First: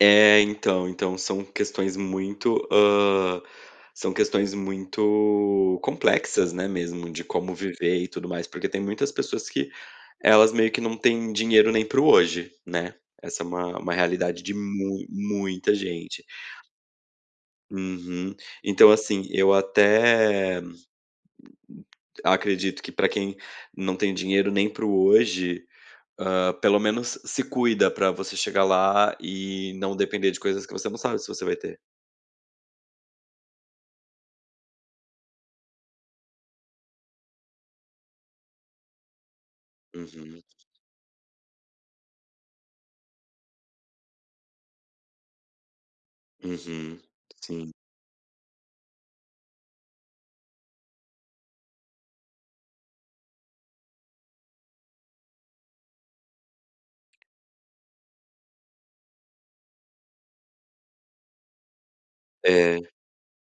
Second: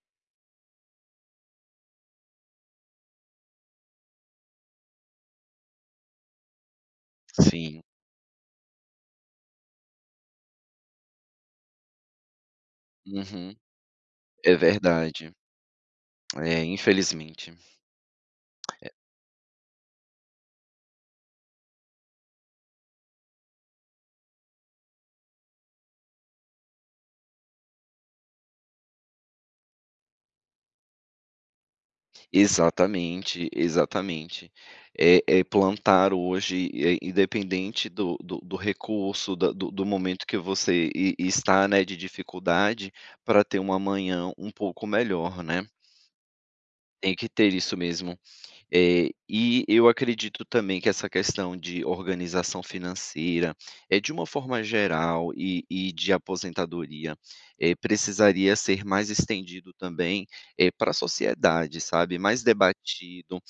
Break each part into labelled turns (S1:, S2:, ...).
S1: É, então. Então são questões muito, hã, são questões muito complexas, né, mesmo de como
S2: Sim.
S1: viver e tudo mais. Porque tem muitas pessoas que elas meio que não tem dinheiro nem para o hoje, né. Essa é
S2: Uhum,
S1: uma uma realidade de
S2: é
S1: mui
S2: verdade.
S1: muita gente.
S2: É, infelizmente.
S1: Uhum, então,
S2: É
S1: assim, eu até acredito que pra quem não tem dinheiro nem para o hoje, hã, pelo menos se cuida pra você chegar lá e não depender de coisas que você não sabe se você vai ter.
S2: Exatamente, exatamente. É é plantar hoje, eh, independente do do do recurso, da do do momento que
S1: Uhum.
S2: você e e está, né, de dificuldade, pra ter um amanhã um pouco melhor, né.
S1: Uhum,
S2: Tem que ter
S1: sim.
S2: isso mesmo. Eh, e eu acredito também que essa questão de organização financeira, eh, de uma forma geral e e de aposentadoria, eh, precisaria ser mais estendido também, eh, pra sociedade, sabe, mais
S1: É.
S2: debatido.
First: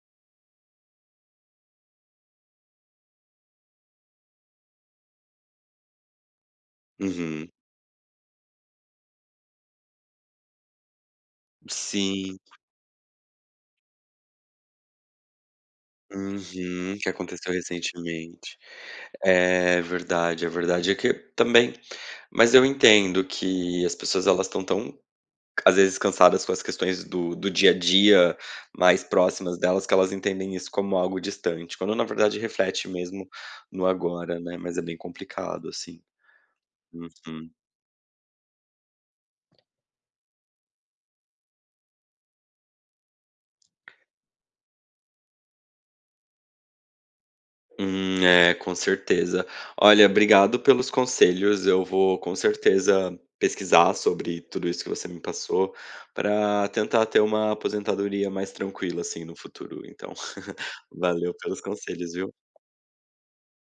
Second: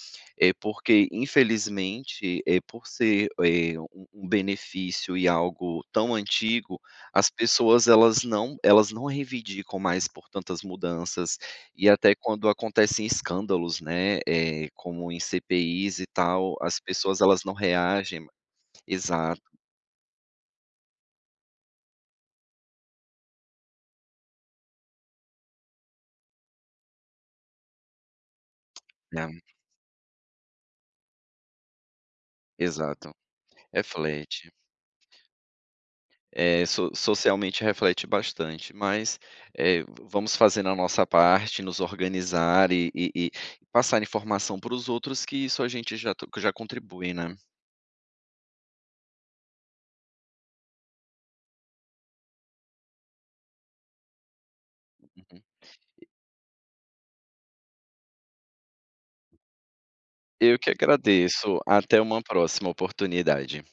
S2: Eh, porque, infelizmente, eh, por ser, eh, um um benefício e algo tão antigo, as
S1: Uhum.
S2: pessoas elas não elas não reivindicam mais por tantas mudanças, e até
S1: Sim.
S2: quando acontecem escândalos, né, eh, como em CPIs e tal, as
S1: Uhum, que
S2: pessoas elas
S1: aconteceu
S2: não reagem ma
S1: recentemente.
S2: exato.
S1: É verdade, é verdade. É que também mas eu entendo que as pessoas elas estão tão, às vezes cansadas com as questões do do dia a dia mais
S2: Né.
S1: próximas delas, que elas entendem isso como algo distante, quando na verdade reflete
S2: Exato,
S1: mesmo no agora,
S2: reflete.
S1: né. Mas é bem complicado, assim.
S2: É, so
S1: Uhum.
S2: socialmente reflete bastante, mas, eh, vamos fazendo a nossa parte, nos organizar e e e passar informação para os outros, que isso a gente já t que já contribui, né.
S1: Hum, é, com certeza. Olha, obrigado pelos conselhos. Eu vou com certeza pesquisar sobre tudo isso que você me
S2: Uhum.
S1: passou, pra tentar ter uma aposentadoria mais tranquila, assim, no futuro então.
S2: Eu que
S1: Valeu
S2: agradeço,
S1: pelos
S2: até
S1: conselhos,
S2: uma
S1: viu.
S2: próxima oportunidade.